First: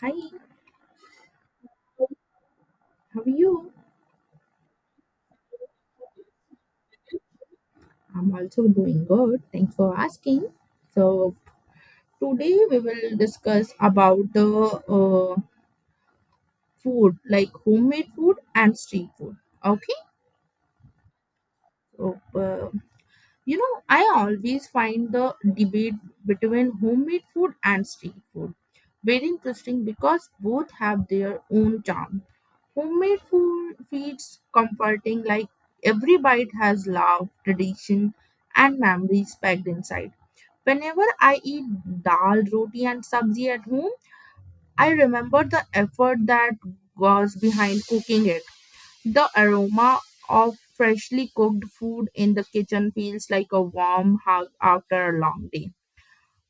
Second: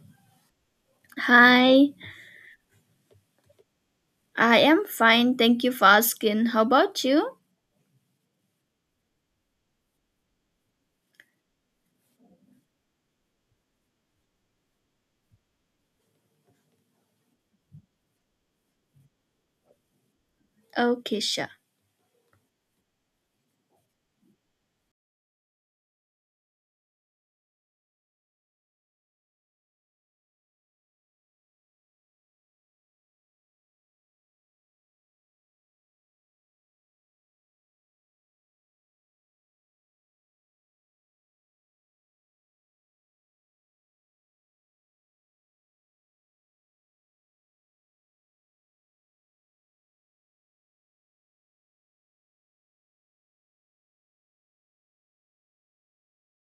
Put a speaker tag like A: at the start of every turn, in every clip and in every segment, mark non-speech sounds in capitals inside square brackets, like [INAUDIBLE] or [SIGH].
A: Hi,
B: Hi,
A: how are you?
B: I am fine. Thank you for asking. How about you?
A: I'm also doing good. Thanks for asking. So today we will discuss about the uh, food, like homemade food and street food. Okay.
B: Okay, sure.
A: So, you know, I always find the debate between homemade food and street food very interesting because both have their own charm. Homemade food feels comforting, like every bite has love, tradition, and memories packed inside. Whenever I eat dal, roti, and sabzi at home, I remember the effort that goes behind cooking it. The aroma of freshly cooked food in the kitchen feels like a warm hug after a long day.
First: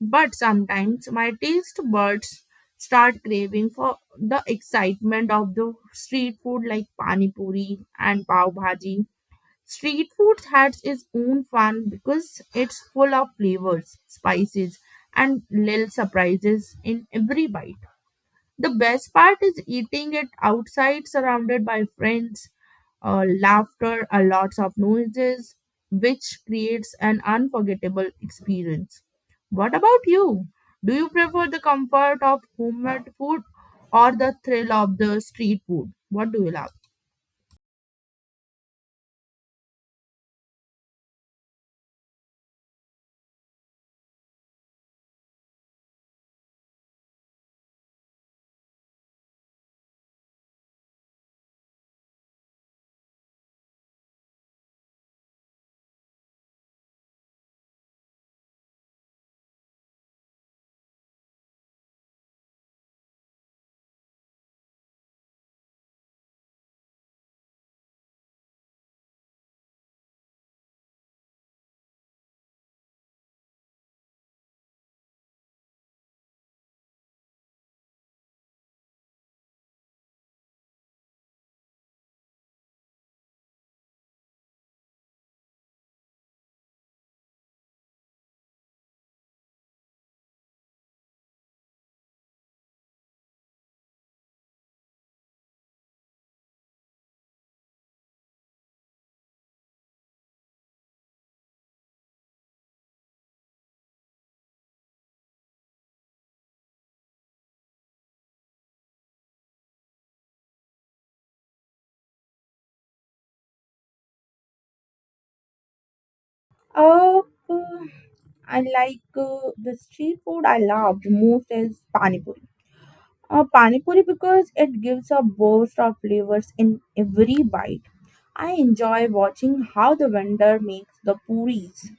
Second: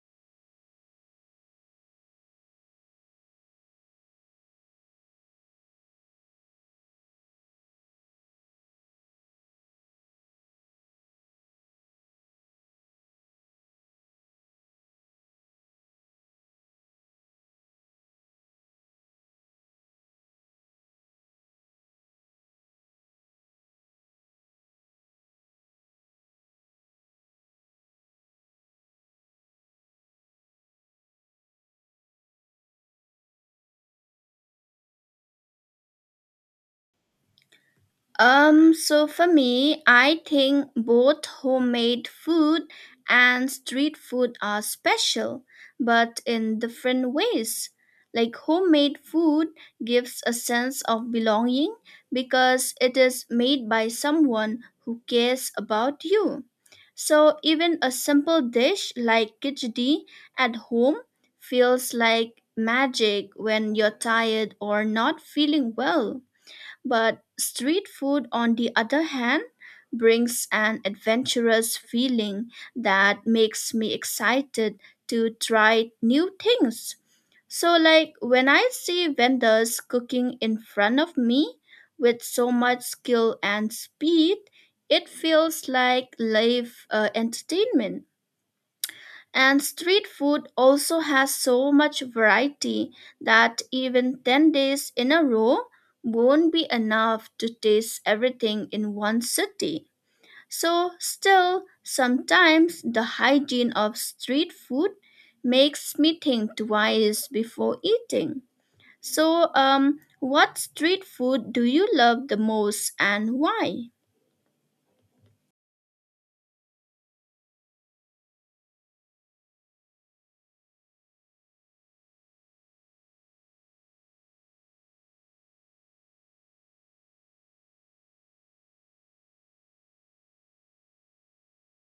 A: But sometimes my taste buds start craving for the excitement of the street food like pani puri and pav bhaji. Street food has its own fun because it's full of flavors, spices, and little surprises in every bite. The best part is eating it outside, surrounded by friends, laughter, a lots of noises, which creates an unforgettable experience. What about you? Do you prefer the comfort of homemade food or the thrill of the street food? What do you love?
B: So for me, I think both homemade food and street food are special, but in different ways. Like homemade food gives a sense of belonging because it is made by someone who cares about you. So even a simple dish like khichdi at home feels like magic when you're tired or not feeling well. But street food, on the other hand, brings an adventurous feeling that makes me excited to try new things. So, like when I see vendors cooking in front of me with so much skill and speed, it feels like live entertainment. And street food also has so much variety that even 10 days in a row won't be enough to taste everything in one city. So, still, sometimes the hygiene of street food makes me think twice before eating. So, what street food do you love the most and why?
A: Uh, uh, I like the street food I love the most is pani puri. Pani puri because it gives a burst of flavors in every bite. I enjoy watching how the vendor makes the puris,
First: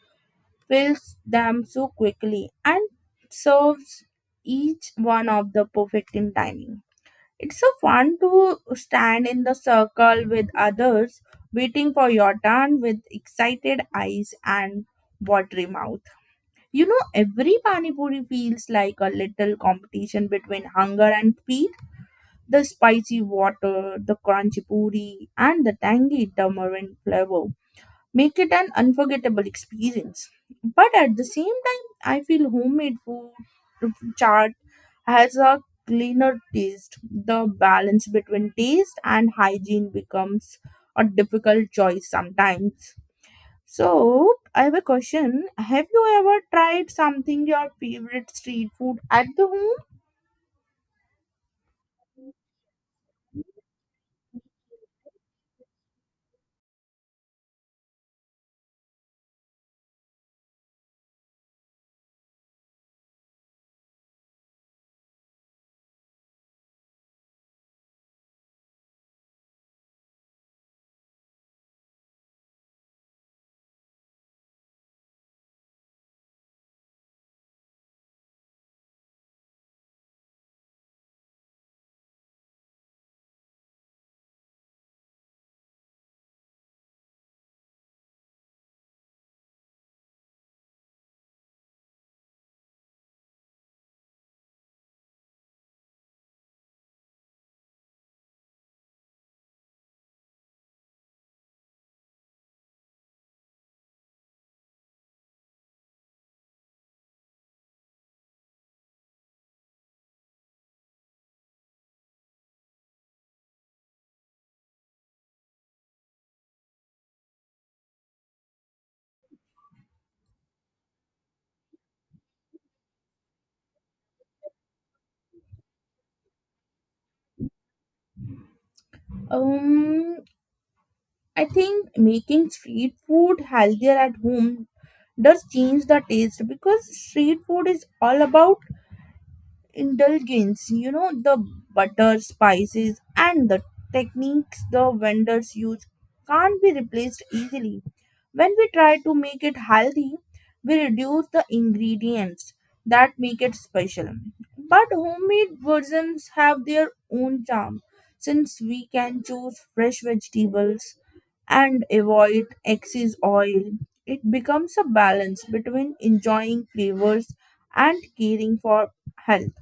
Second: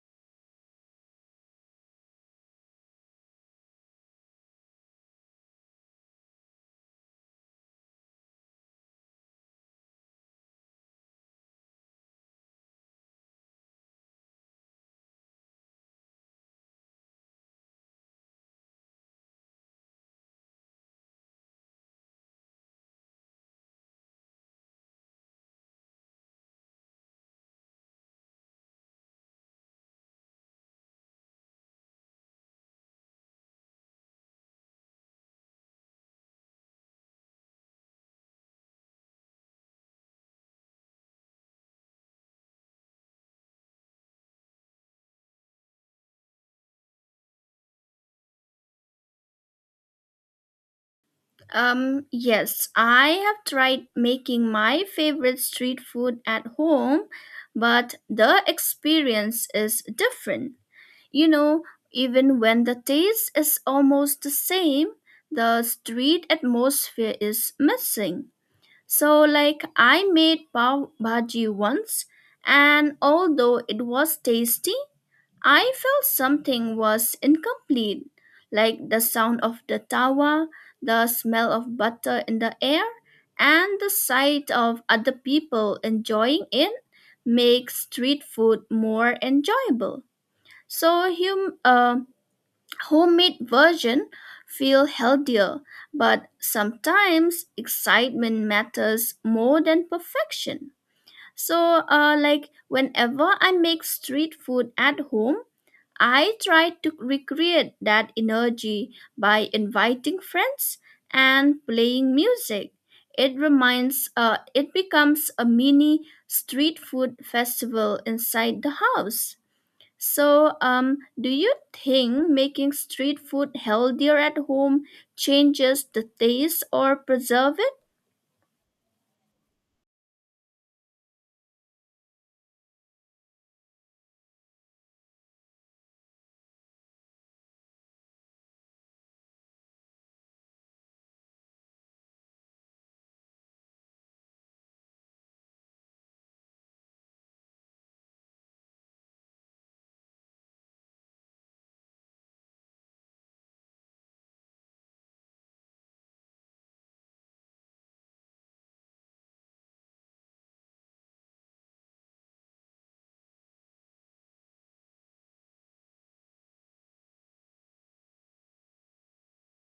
A: fills them so quickly, and serves each one of the perfect in timing. It's so fun to stand in the circle with others, waiting for your turn with excited eyes and watery mouth. You know, every pani puri feels like a little competition between hunger and speed. The spicy water, the crunchy puri, and the tangy tamarind flavor make it an unforgettable experience. But at the same time, I feel homemade food, charred as a cleaner taste, the balance between taste and hygiene becomes a difficult choice sometimes. So, I have a question. Have you ever tried something your favorite street food at the
B: Yes, I have tried making my favorite street food at home, but the experience is different. You know, even when the taste is almost the same, the street atmosphere is missing. So, like, I made pav bhaji once, and although it was tasty, I felt something was incomplete, like the sound of the tawa, the smell of butter in the air, and the sight of other people enjoying it makes street food more enjoyable. So hum- uh, Homemade version feel healthier, but sometimes excitement matters more than perfection. So like whenever I make street food at home, I tried to recreate that energy by inviting friends and playing music. It becomes a mini street food festival inside the house. So, do you think making street food healthier at home changes the taste or preserve.
A: home? I think making street food healthier at home does change the taste because street food is all about indulgence, you know, the butter spices and the techniques the vendors use can't be replaced easily. When we try to make it healthy, we reduce the ingredients that make it special, but homemade versions have their own charm. Since we can choose fresh vegetables and avoid excess oil, it becomes a balance between enjoying flavors and caring for health.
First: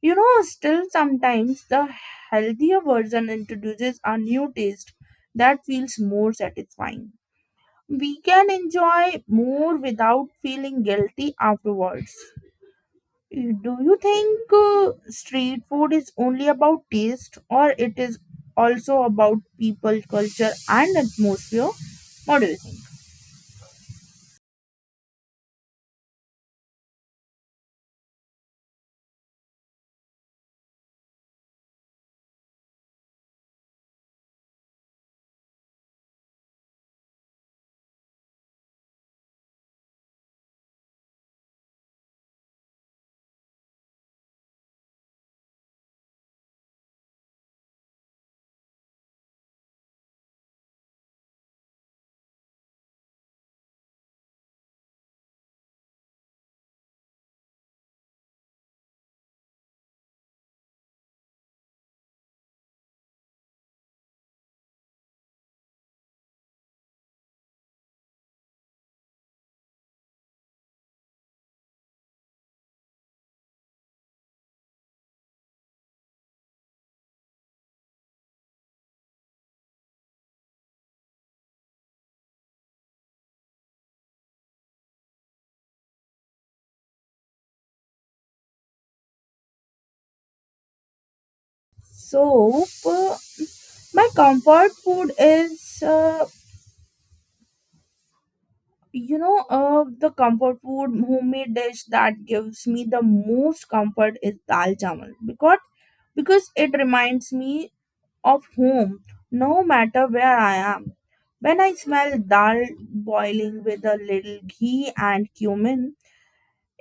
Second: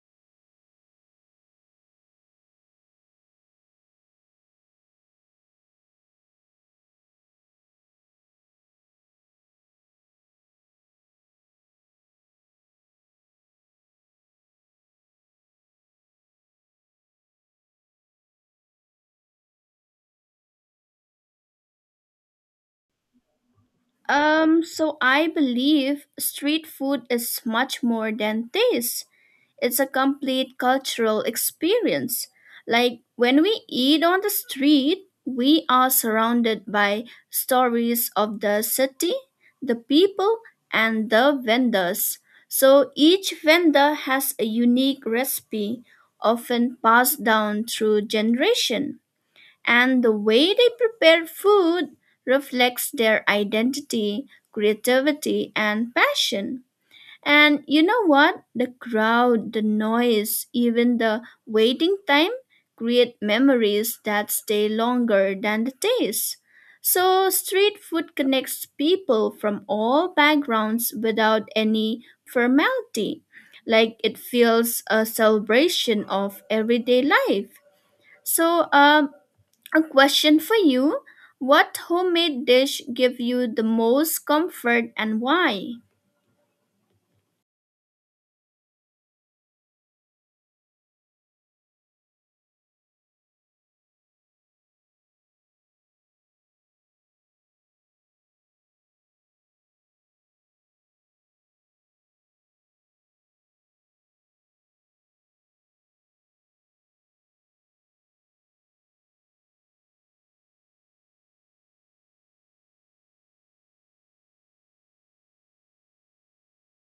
A: You know, still sometimes the healthier version introduces a new taste that feels more satisfying. We can enjoy more without feeling guilty afterwards. Do you think street food is only about taste or it is also about people, culture and atmosphere? What do you think?
B: So I believe street food is much more than taste. It's a complete cultural experience. Like when we eat on the street, we are surrounded by stories of the city, the people, and the vendors. So each vendor has a unique recipe, often passed down through generation and the way they prepare food reflects their identity, creativity, and passion. And you know what? The crowd, the noise, even the waiting time create memories that stay longer than the taste. So, street food connects people from all backgrounds without any formality. Like it feels a celebration of everyday life. So, a question for you. What homemade dish give you the most comfort and why?
A: So, my comfort food is the comfort food homemade dish that gives me the most comfort is dal chawal because it reminds me of home no matter where I am. When I smell dal boiling with a little ghee and cumin,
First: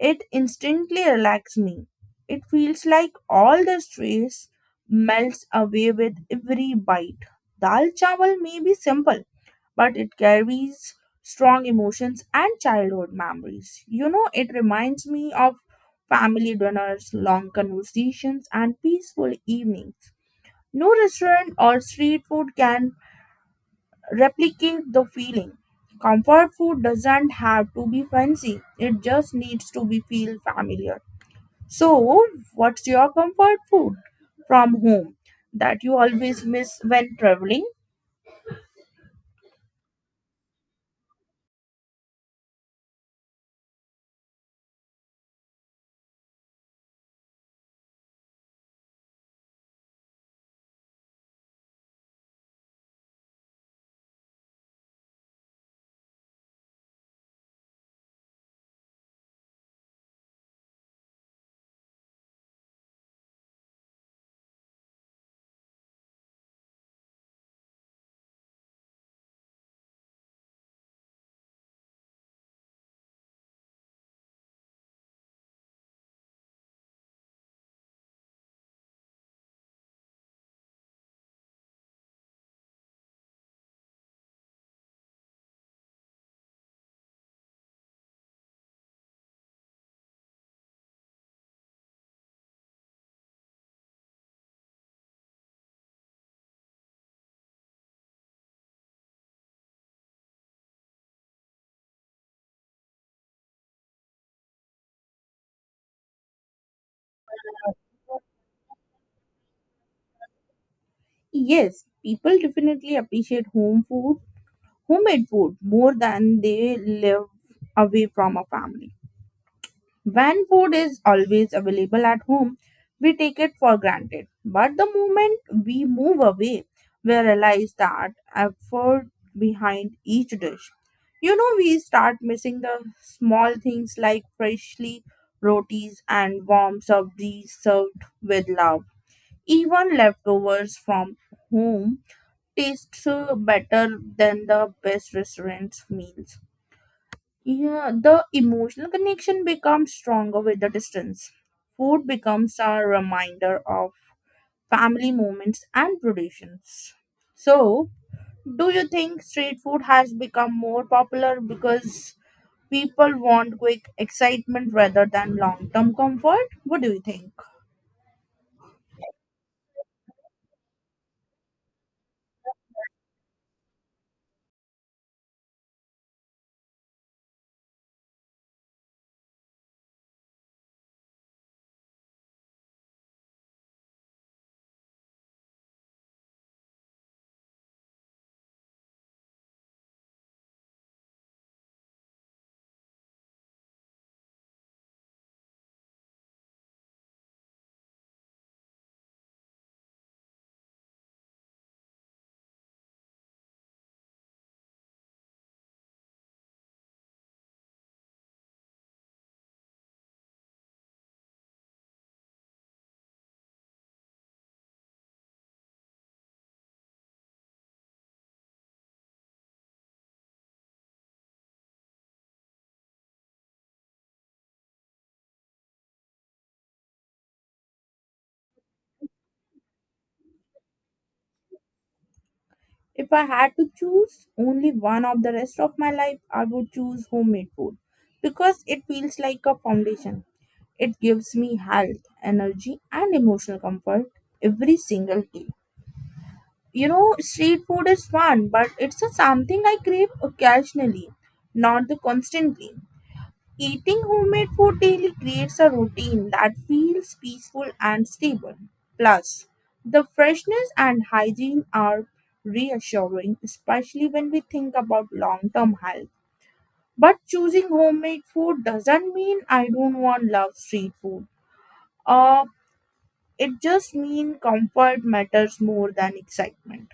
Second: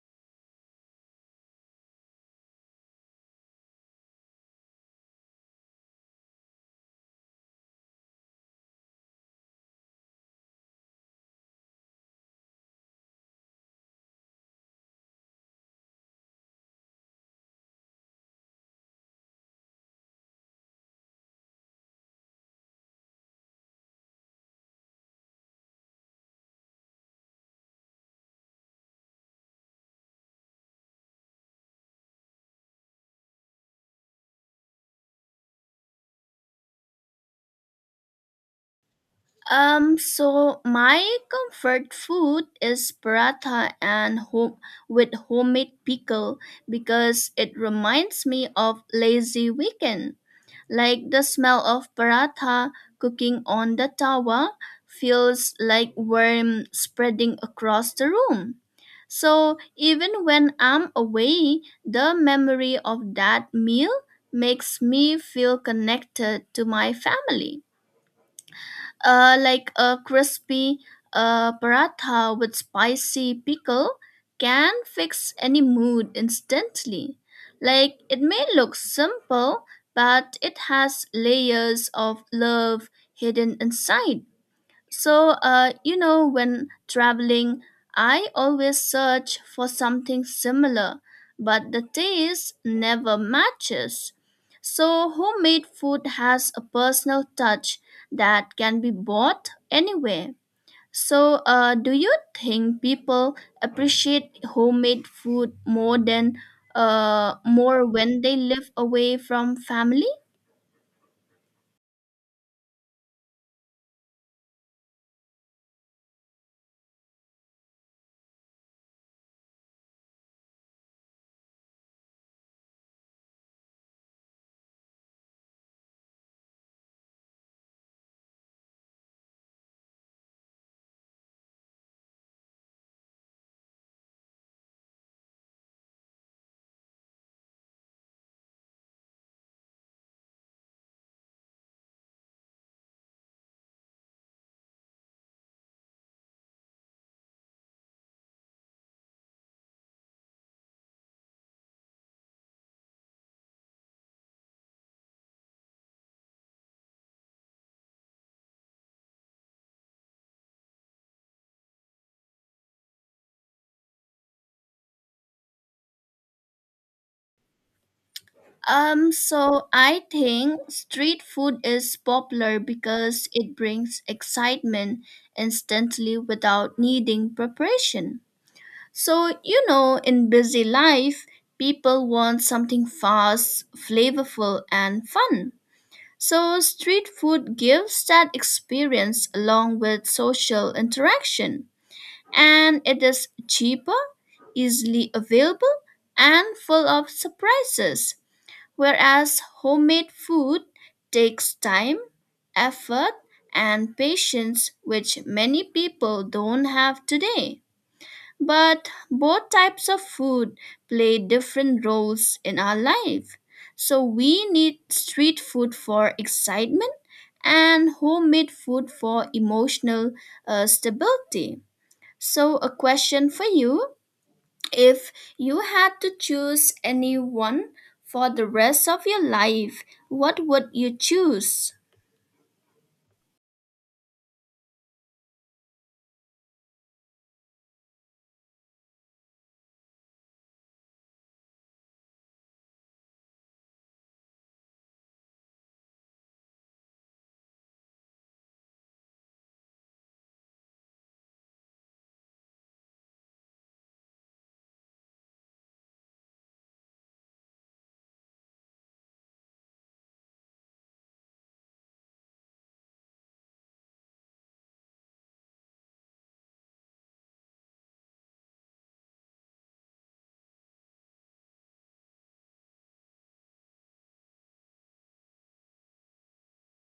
A: it instantly relaxes me. It feels like all the stress melts away with every bite. Dal chawal may be simple, but it carries strong emotions and childhood memories. You know, it reminds me of family dinners, long conversations, and peaceful evenings. No restaurant or street food can replicate the feeling. Comfort food doesn't have to be fancy, it just needs to be feel familiar. So, what's your comfort food from home that you always miss when traveling?
B: So my comfort food is paratha and home with homemade pickle because it reminds me of lazy weekend. Like the smell of paratha cooking on the tawa feels like worm spreading across the room. So even when I'm away, the memory of that meal makes me feel connected to my family like a crispy paratha with spicy pickle can fix any mood instantly. Like it may look simple, but it has layers of love hidden inside. So, you know, when traveling, I always search for something similar, but the taste never matches. So, homemade food has a personal touch that can be bought anywhere. So, do you think people appreciate homemade food more than more when they live away from family?
A: Yes, people definitely appreciate homemade food more than they live away from a family. When food is always available at home, we take it for granted. But the moment we move away, we realize that effort behind each dish. You know, we start missing the small things like freshly rotis and warm sabzi served with love. Even leftovers from home tastes better than the best restaurants meals. Yeah, the emotional connection becomes stronger with the distance. Food becomes a reminder of family moments and traditions. So, do you think street food has become more popular because people want quick excitement rather than long term comfort? What do you think?
B: So I think street food is popular because it brings excitement instantly without needing preparation. So, you know, in busy life, people want something fast, flavorful, and fun. So, street food gives that experience along with social interaction, and it is cheaper, easily available, and full of surprises. Whereas homemade food takes time, effort, and patience, which many people don't have today. But both types of food play different roles in our life. So we need street food for excitement and homemade food for emotional stability. So, a question for you: if you had to choose anyone for the rest of your life, what would you choose?
A: If I had to choose only one of the rest of my life, I would choose homemade food because it feels like a foundation. It gives me health, energy, and emotional comfort every single day. You know, street food is fun, but it's a something I crave occasionally, not the constantly. Eating homemade food daily creates a routine that feels peaceful and stable. Plus, the freshness and hygiene are reassuring, especially when we think about long term health. But choosing homemade food doesn't mean I don't want love street food. Uh, it just means comfort matters more than excitement.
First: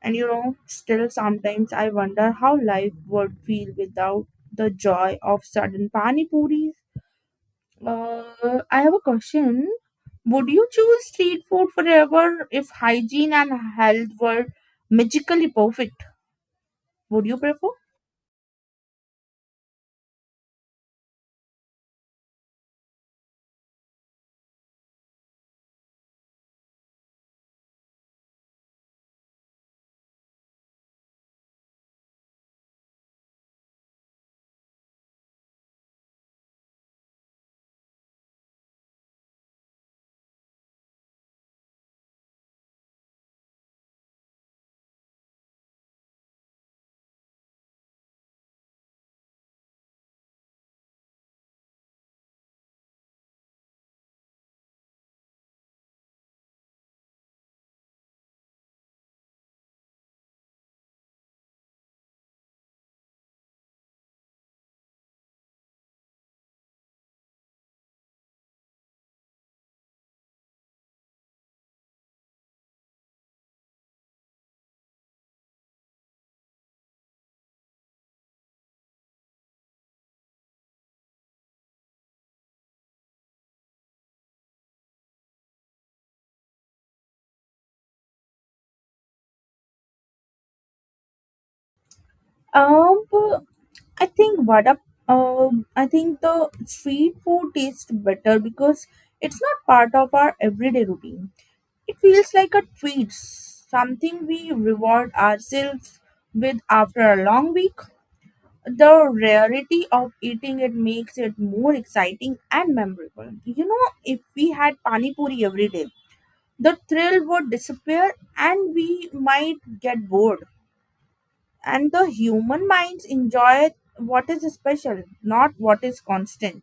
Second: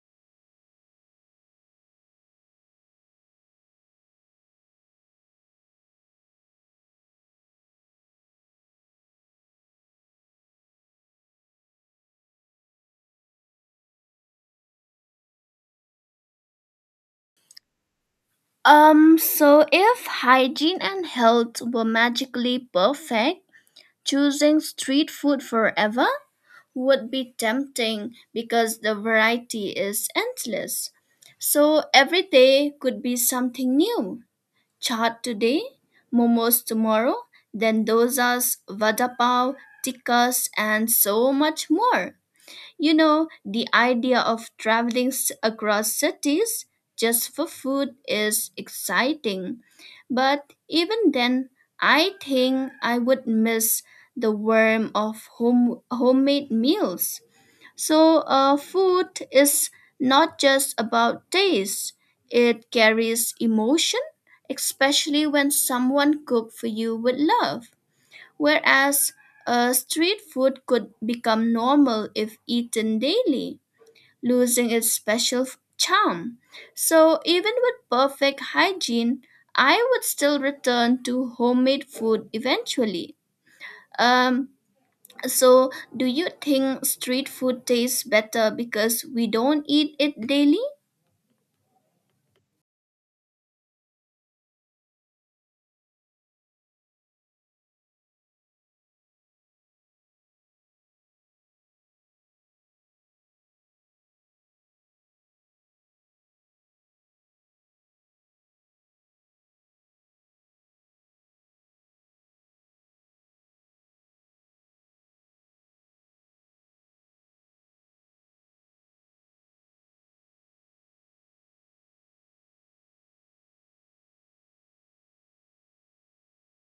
A: And you know, still sometimes I wonder how life would feel without the joy of sudden pani puris. Uh, I have a question. Would you choose street food forever if hygiene and health were magically perfect? Would you prefer?
B: So if hygiene and health were magically perfect, choosing street food forever would be tempting because the variety is endless. So every day could be something new. Chaat today, momos tomorrow, then dosas, vada pav, tikkas, and so much more. You know, the idea of across cities just for food is exciting, but even then, I think I would miss the warmth of home, homemade meals. So, food is not just about taste, it carries emotion, especially when someone cooks for you with love. Whereas street food could become normal if eaten daily, losing its charm. So, even with perfect hygiene, I would still return to homemade food eventually. Um, so, do you think street food tastes better because we don't eat it daily?
A: Um, I think what up. I think the street food tastes better because it's not part of our everyday routine. It feels like a treat, something we reward ourselves with after a long week. The rarity of eating it makes it more exciting and memorable. You know, if we had pani puri every day, the thrill would disappear and we might get bored. And the human minds enjoy what is special, not what is constant.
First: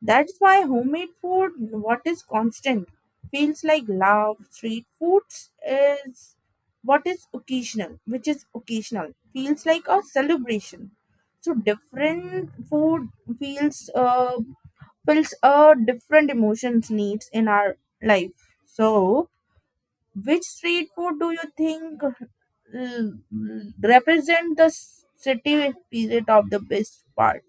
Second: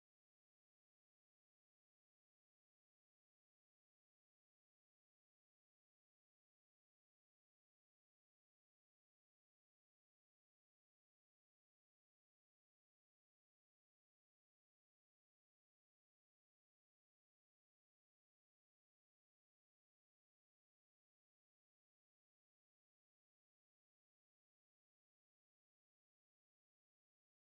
A: That's why homemade food, what is constant, feels like love. Street foods is what is occasional, which is occasional, feels like a celebration. So different food feels uh, feels different emotions needs in our life. So, which street food do you think represent the city spirit of the best part?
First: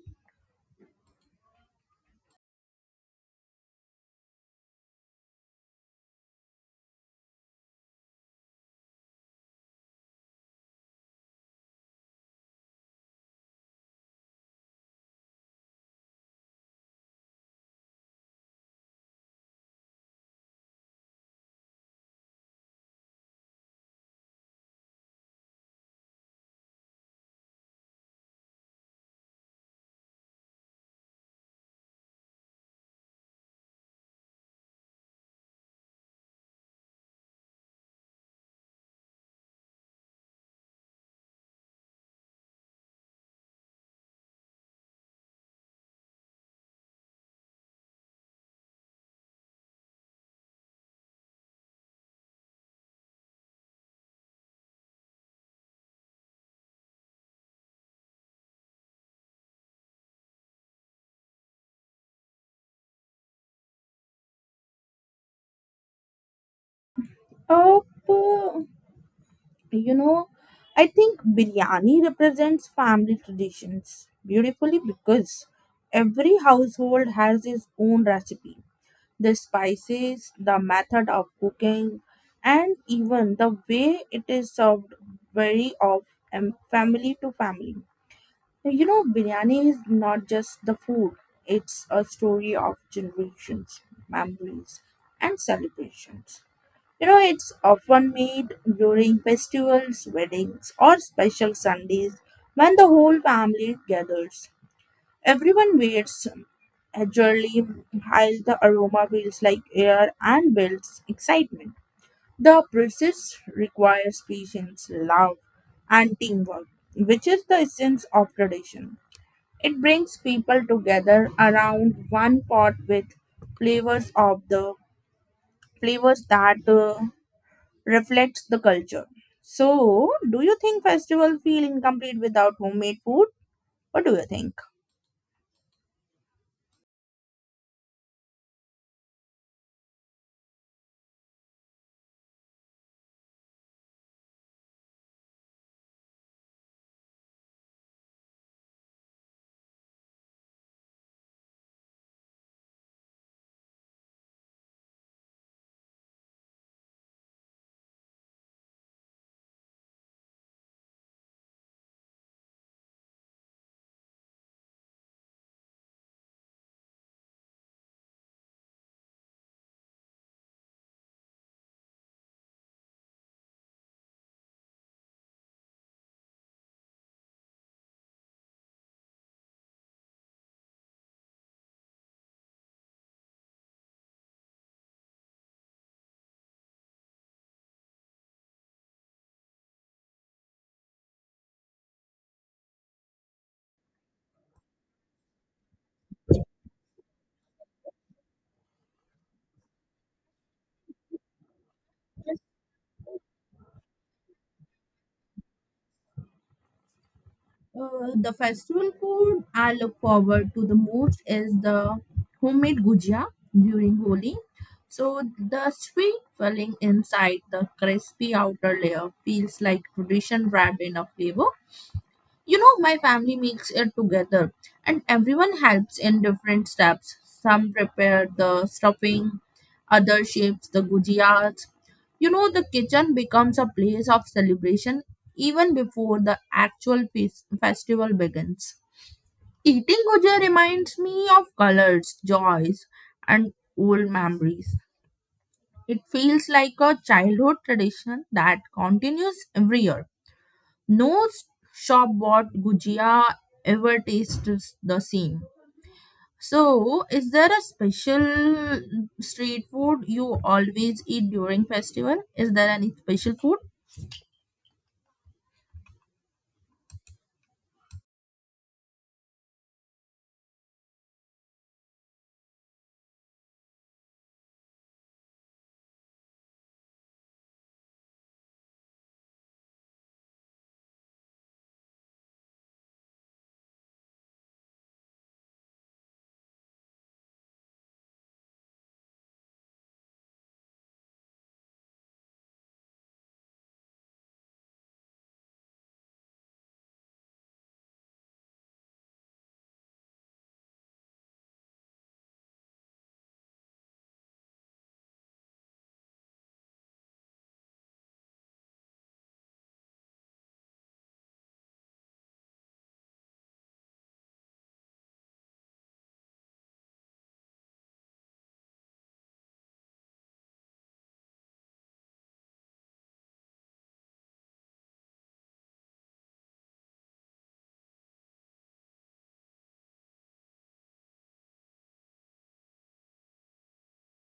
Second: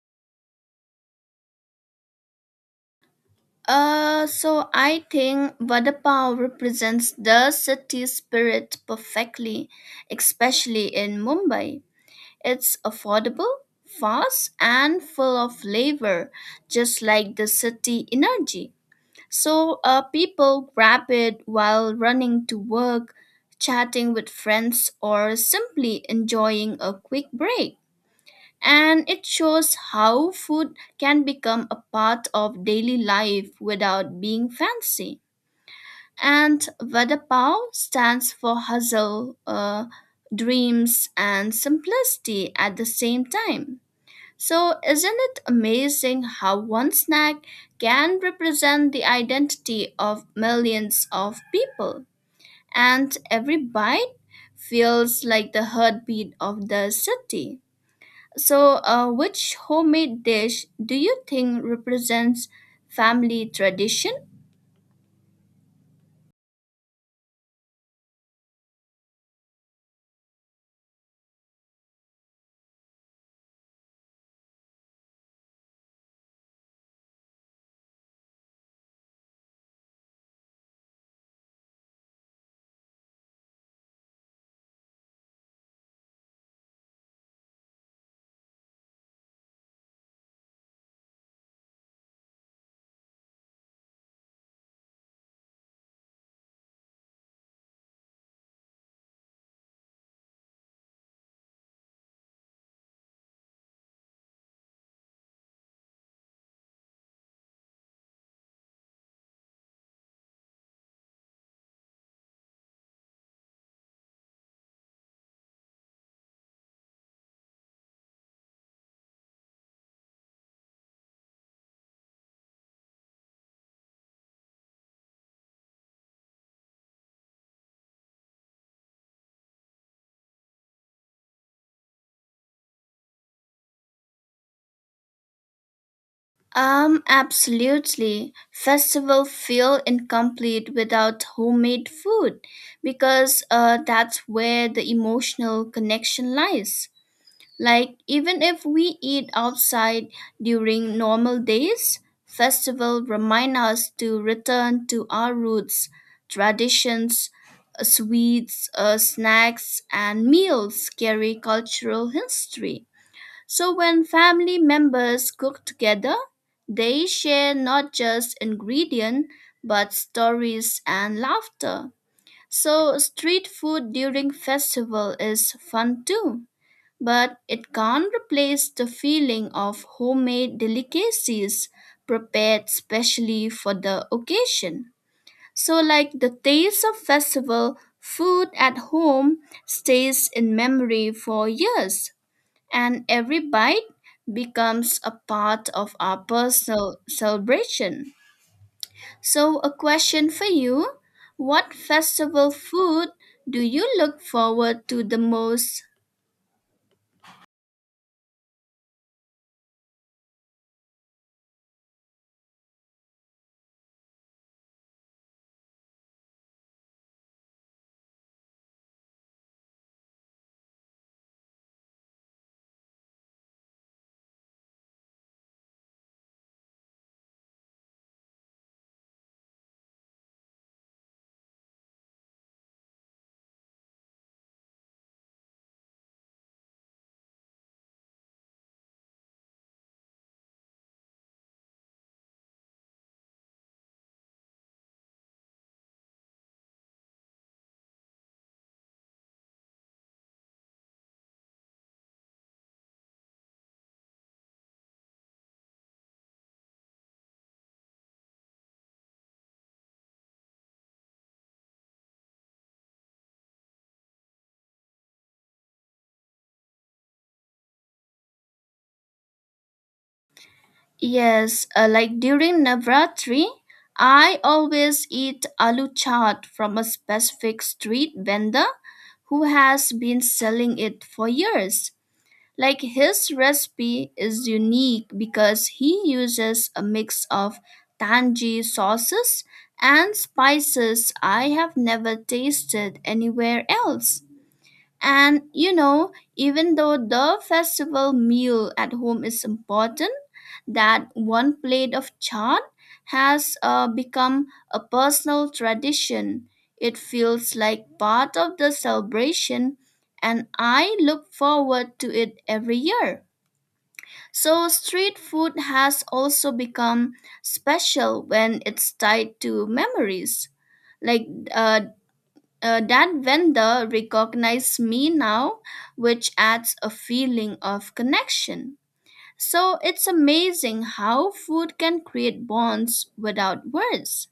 B: So I think Vadapao represents the city spirit perfectly, especially in Mumbai. It's affordable, fast, and full of flavor, just like the city energy. So people grab it while running to work, chatting with friends, or simply enjoying a quick break. And it shows how food can become a part of daily life without being fancy. And Vadapao stands for hustle, dreams, and simplicity at the same time. So, isn't it amazing how one snack can represent the identity of millions of people? And every bite feels like the heartbeat of the city. So, which homemade dish do you think represents family tradition?
A: Oh, you know, I think biryani represents family traditions beautifully because every household has its own recipe. The spices, the method of cooking, and even the way it is served vary of family to family. You know, biryani is not just the food, it's a story of generations, memories, and celebrations. You know, it's often made during festivals, weddings, or special Sundays when the whole family gathers. Everyone waits eagerly while the aroma feels like air and builds excitement. The process requires patience, love, and teamwork, which is the essence of tradition. It brings people together around one pot with flavors of the flavors that reflects the culture. So, do you think festival feel incomplete without homemade food? What do you think?
B: Absolutely. Festival feel incomplete without homemade food because that's where the emotional connection lies. Like, even if we eat outside during normal days, festival remind us to return to our roots, traditions, sweets, snacks, and meals carry cultural history. So when family members cook together, they share not just ingredients but stories and laughter. So street food during festival is fun too, but it can't replace the feeling of homemade delicacies prepared specially for the occasion. So, like the taste of festival food at home stays in memory for years, and every bite becomes a part of our personal celebration. So, a question for you: what festival food do you look forward to the most?
A: The festival food I look forward to the most is the homemade gujia during Holi. So the sweet filling inside the crispy outer layer feels like tradition wrapped in a flavor. You know, my family makes it together and everyone helps in different steps. Some prepare the stuffing, others shapes the gujiyas. You know, the kitchen becomes a place of celebration even before the festival begins. Eating gujiya reminds me of colors, joys, and old memories. It feels like a childhood tradition that continues every year. No shop bought gujia ever tastes the same. So, is there a special street food you always eat during festival? Is there any special food?
B: Yes, like during Navratri, I always eat aloo chaat from a specific street vendor who has been selling it for years. Like his recipe is unique because he uses a mix of tangy sauces and spices I have never tasted anywhere else. And you know, even though the festival meal at home is important, that one plate of chaat has become a personal tradition. It feels like part of the celebration, and I look forward to it every year. So, street food has also become special when it's tied to memories. Like that vendor recognized me now, which adds a feeling of connection. So it's amazing how food can create bonds without words.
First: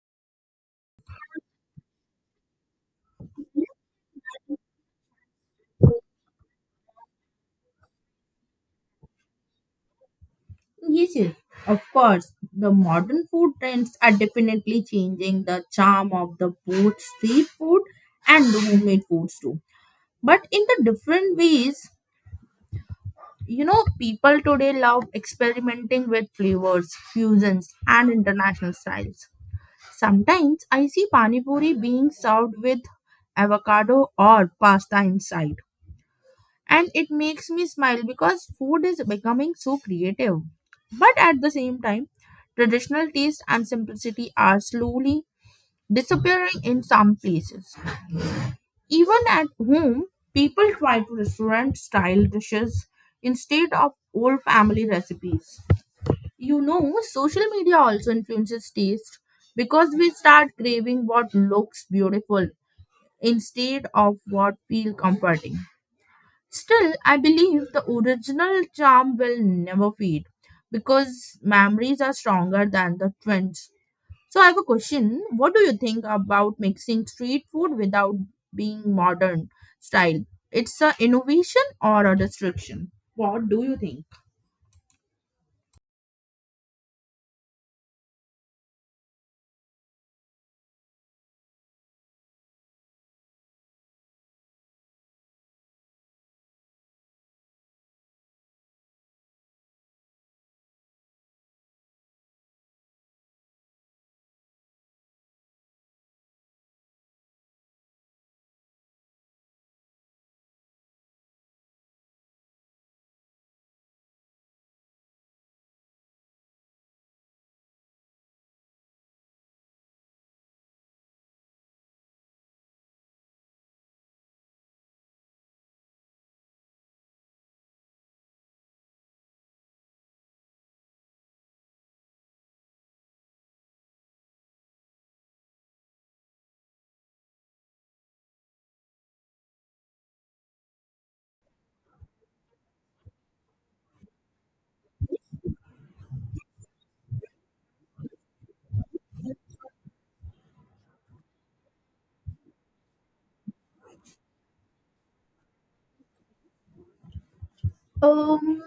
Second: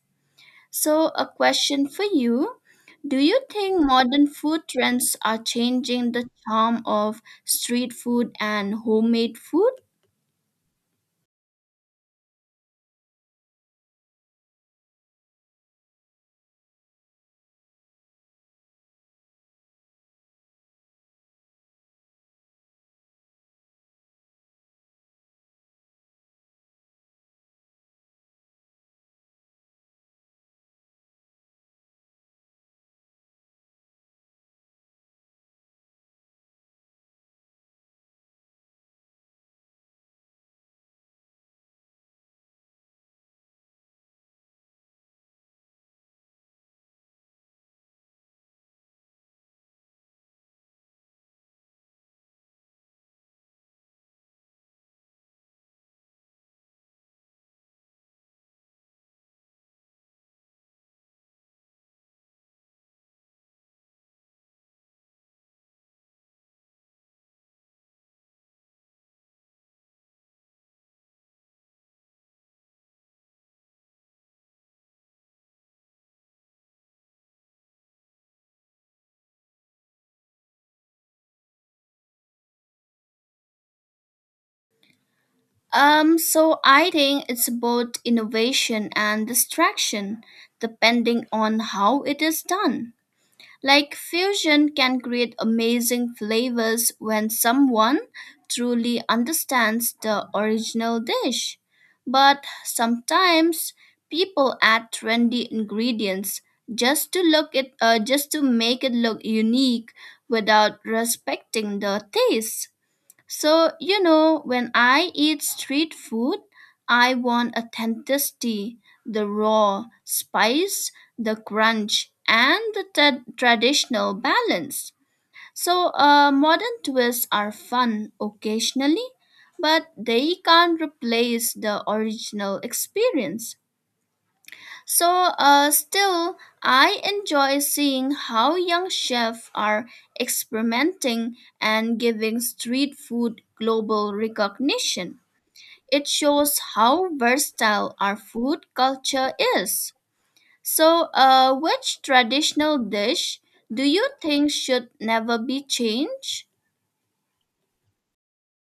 B: So, a question for you: do you think modern food trends are changing the charm of street food and homemade food?
A: Yes, yes, of course. The modern food trends are definitely changing the charm of the both street food and the homemade foods too. But in the different ways, you know, people today love experimenting with flavors, fusions, and international styles. Sometimes I see pani puri being served with avocado or pasta inside, and it makes me smile because food is becoming so creative. But at the same time, traditional taste and simplicity are slowly disappearing in some places. Even at home, people try to restaurant style dishes instead of old family recipes. You know, social media also influences taste because we start craving what looks beautiful instead of what feel comforting. Still, I believe the original charm will never fade because memories are stronger than the trends. So, I have a question. What do you think about mixing street food without being modern style? It's a innovation or a destruction? What do you think?
B: So I think it's both innovation and distraction, depending on how it is done. Like fusion can create amazing flavors when someone truly understands the original dish. But sometimes people add trendy ingredients just to make it look unique without respecting the taste. So, you know, when I eat street food, I want authenticity, the raw spice, the crunch, and the traditional balance. So, modern twists are fun occasionally, but they can't replace the original experience. So, still, I enjoy seeing how young chefs are experimenting and giving street food global recognition. It shows how versatile our food culture is. So, which traditional dish do you think should never be changed?
A: Um,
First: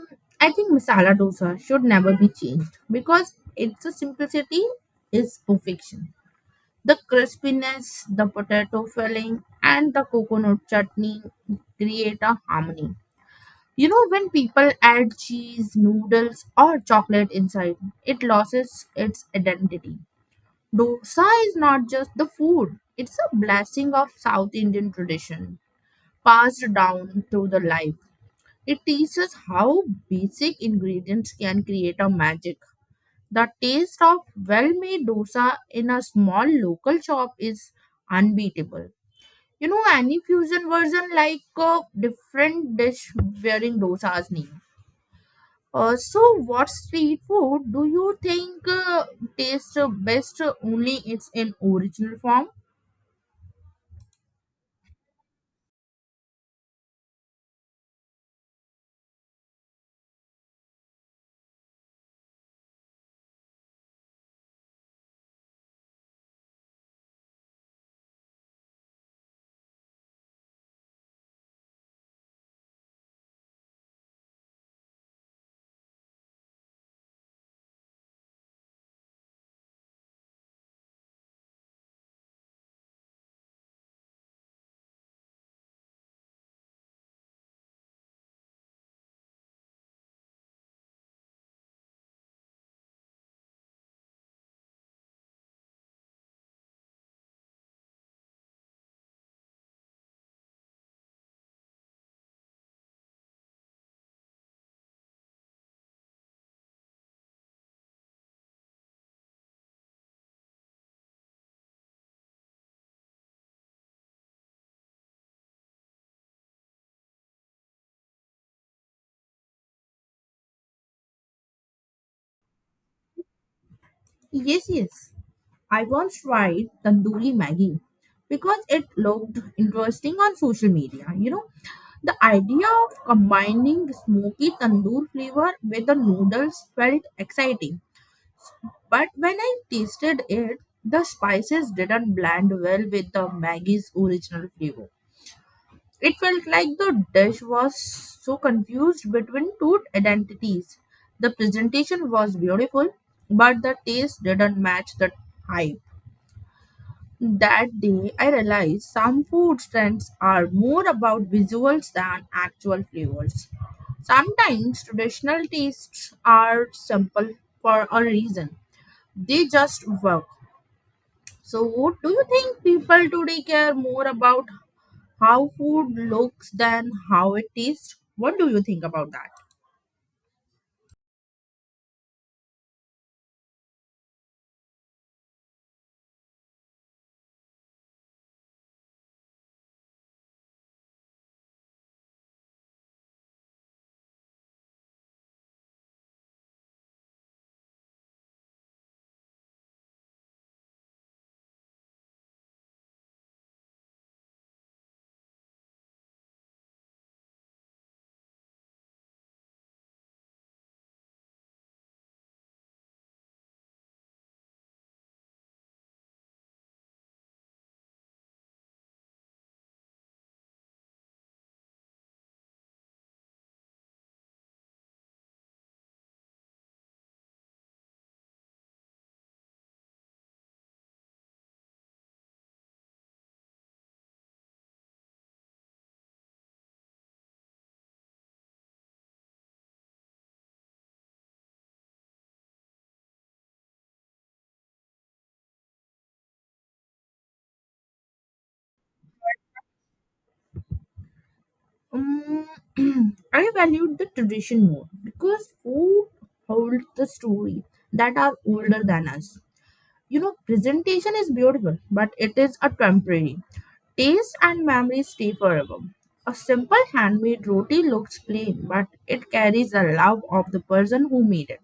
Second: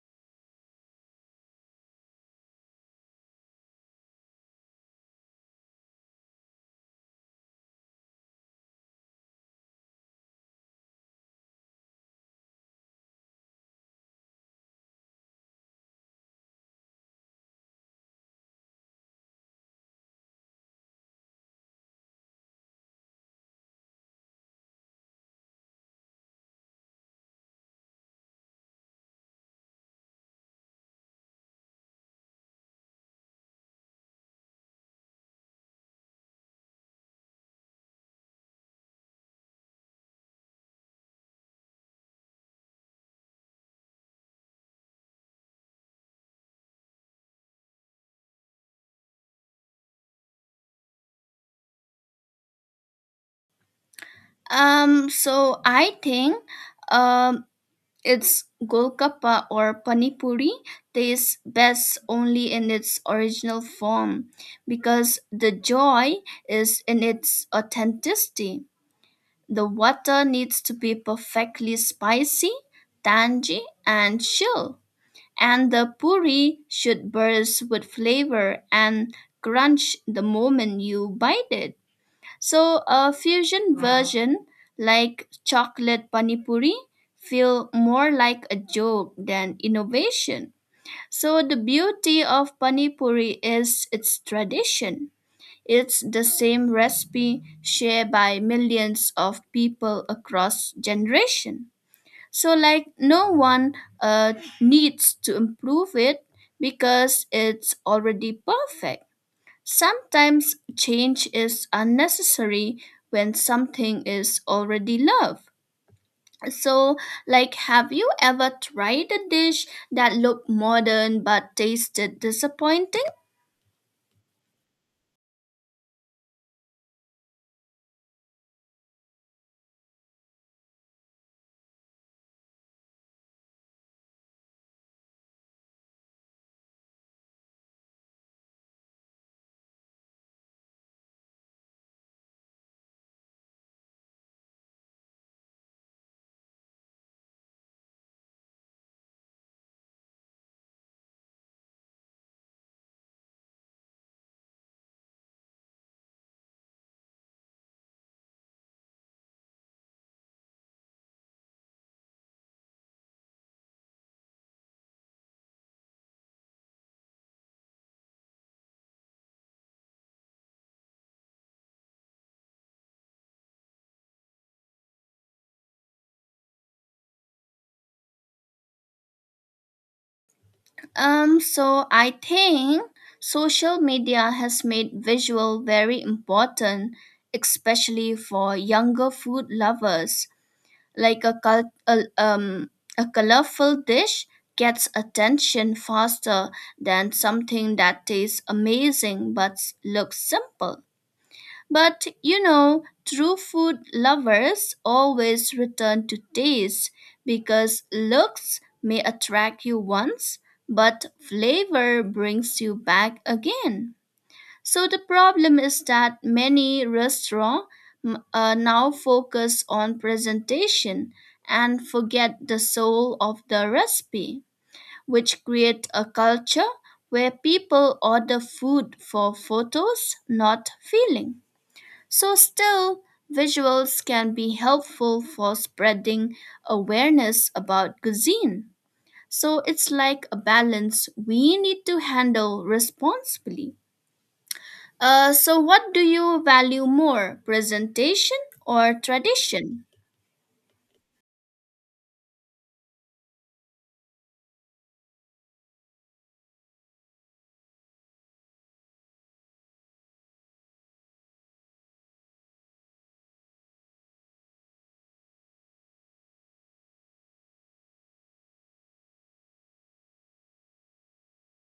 A: I think masala dosa should never be changed because it's a simplicity is perfection. The crispiness, the potato filling, and the coconut chutney create a harmony. You know, when people add cheese, noodles, or chocolate inside, it loses its identity. Dosa is not just the food, it's a blessing of South Indian tradition passed down through the life. It teaches how basic ingredients can create a magic. The taste of well-made dosa in a small local shop is unbeatable. You know, any fusion version like a different dish wearing dosa's name. So, what street food do you think tastes best only it's in original form?
B: So I think um, its golgappa or panipuri tastes best only in its original form because the joy is in its authenticity. The water needs to be perfectly spicy, tangy, and chill. And the puri should burst with flavor and crunch the moment you bite it. So a fusion version like chocolate panipuri feel more like a joke than innovation. So the beauty of panipuri is its tradition. It's the same recipe shared by millions of people across generation. So like no one uh, needs to improve it because it's already perfect. Sometimes change is unnecessary when something is already loved. So, like, have you ever tried a dish that looked modern but tasted disappointing?
A: Yes, yes. I once tried tandoori Maggie because it looked interesting on social media. You know, the idea of combining the smoky tandoor flavor with the noodles felt exciting, but when I tasted it, the spices didn't blend well with the Maggie's original flavor. It felt like the dish was so confused between two identities. The presentation was beautiful, but the taste didn't match the hype. That day, I realized some food trends are more about visuals than actual flavors. Sometimes traditional tastes are simple for a reason, they just work. So, do you think people today care more about how food looks than how it tastes? What do you think about that?
B: So I think social media has made visual very important, especially for younger food lovers. like a, col- a, um, a colorful dish gets attention faster than something that tastes amazing but looks simple. But you know, true food lovers always return to taste because looks may attract you once, but flavor brings you back again. So the problem is that many restaurants now focus on presentation and forget the soul of the recipe, which create a culture where people order food for photos, not feeling. So still, visuals can be helpful for spreading awareness about cuisine. So it's like a balance we need to handle responsibly. So, what do you value more, presentation or tradition?
A: Um, [CLEARS THROAT] I valued the tradition more because food holds the story that are older than us. You know, presentation is beautiful, but it is a temporary. Taste and memory stay forever. A simple handmade roti looks plain, but it carries the love of the person who made it.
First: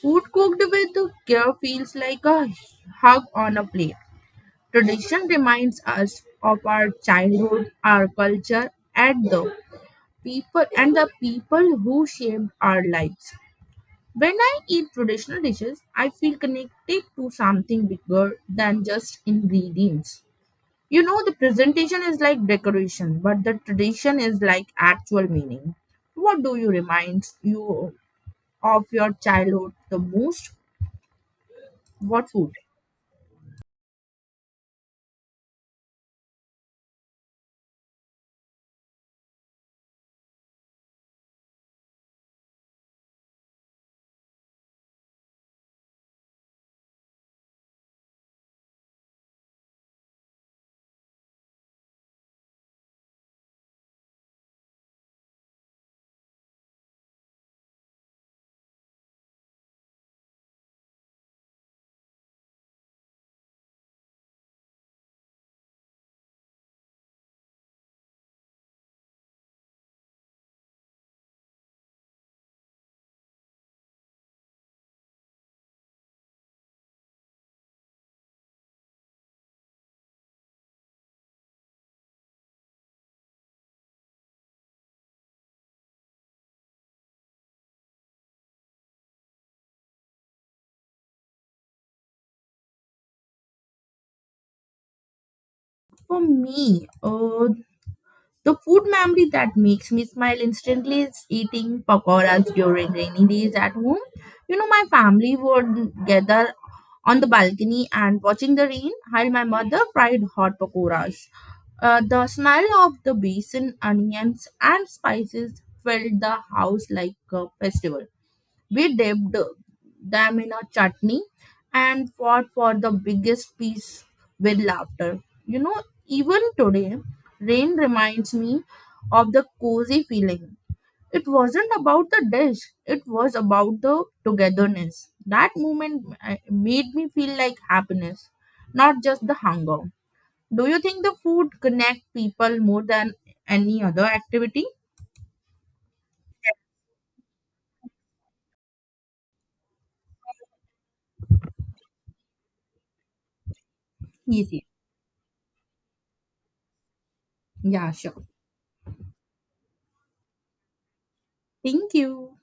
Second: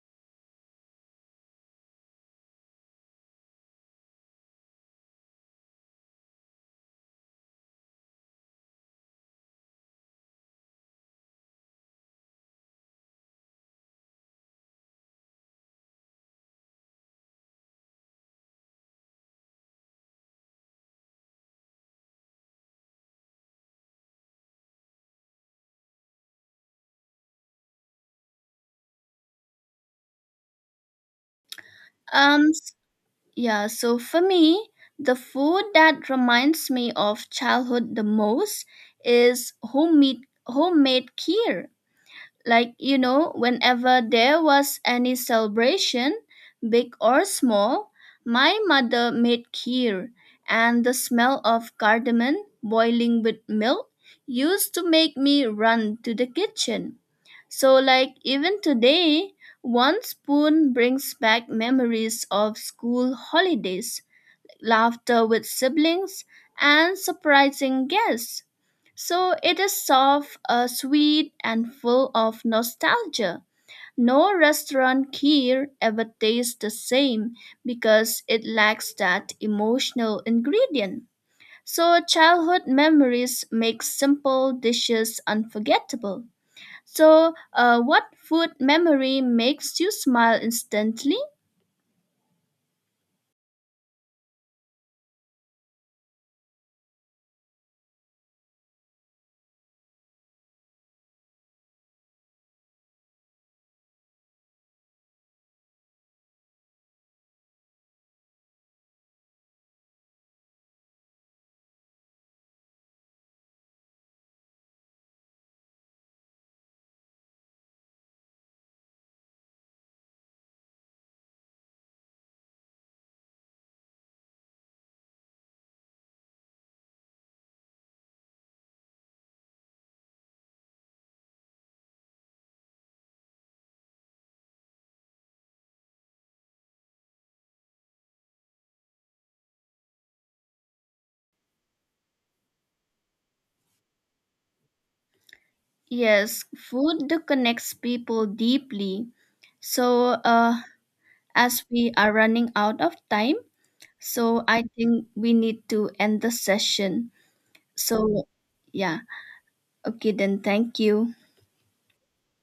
A: Food cooked with care feels like a hug on a plate. Tradition reminds us of our childhood, our culture, and the people who shaped our lives. When I eat traditional dishes, I feel connected to something bigger than just ingredients. You know, the presentation is like decoration, but the tradition is like actual meaning. What do you remind you of your childhood the most? What
B: Um,
A: food?
B: s- yeah, so for me, the food that reminds me of childhood the most is homemade kheer. Like, you know, whenever there was any celebration, big or small, my mother made kheer, and the smell of cardamom boiling with milk used to make me run to the kitchen. So, like, even today, one spoon brings back memories of school holidays, laughter with siblings, and surprising guests. So, it is soft, sweet, and full of nostalgia. No restaurant here ever tastes the same because it lacks that emotional ingredient. So, childhood memories make simple dishes unforgettable. So, what food memory makes you smile instantly?
A: For me, the food memory that makes me smile instantly is eating pakoras during rainy days at home. You know, my family would gather on the balcony and watching the rain while my mother fried hot pakoras. The smell of the basin, onions, and spices filled the house like a festival. We dipped them in a chutney and fought for the biggest piece with laughter. You know, even today, rain reminds me of the cozy feeling. It wasn't about the dish, it was about the togetherness. That moment made me feel like happiness, not just the hunger. Do you think the food connect people more than any other activity?
B: Yes, food that connects people deeply. So, as we are running out of time, so I
A: Easy.
B: think we need to end the session.
A: Yeah,
B: So,
A: sure.
B: yeah, okay, then thank you.
A: Thank you.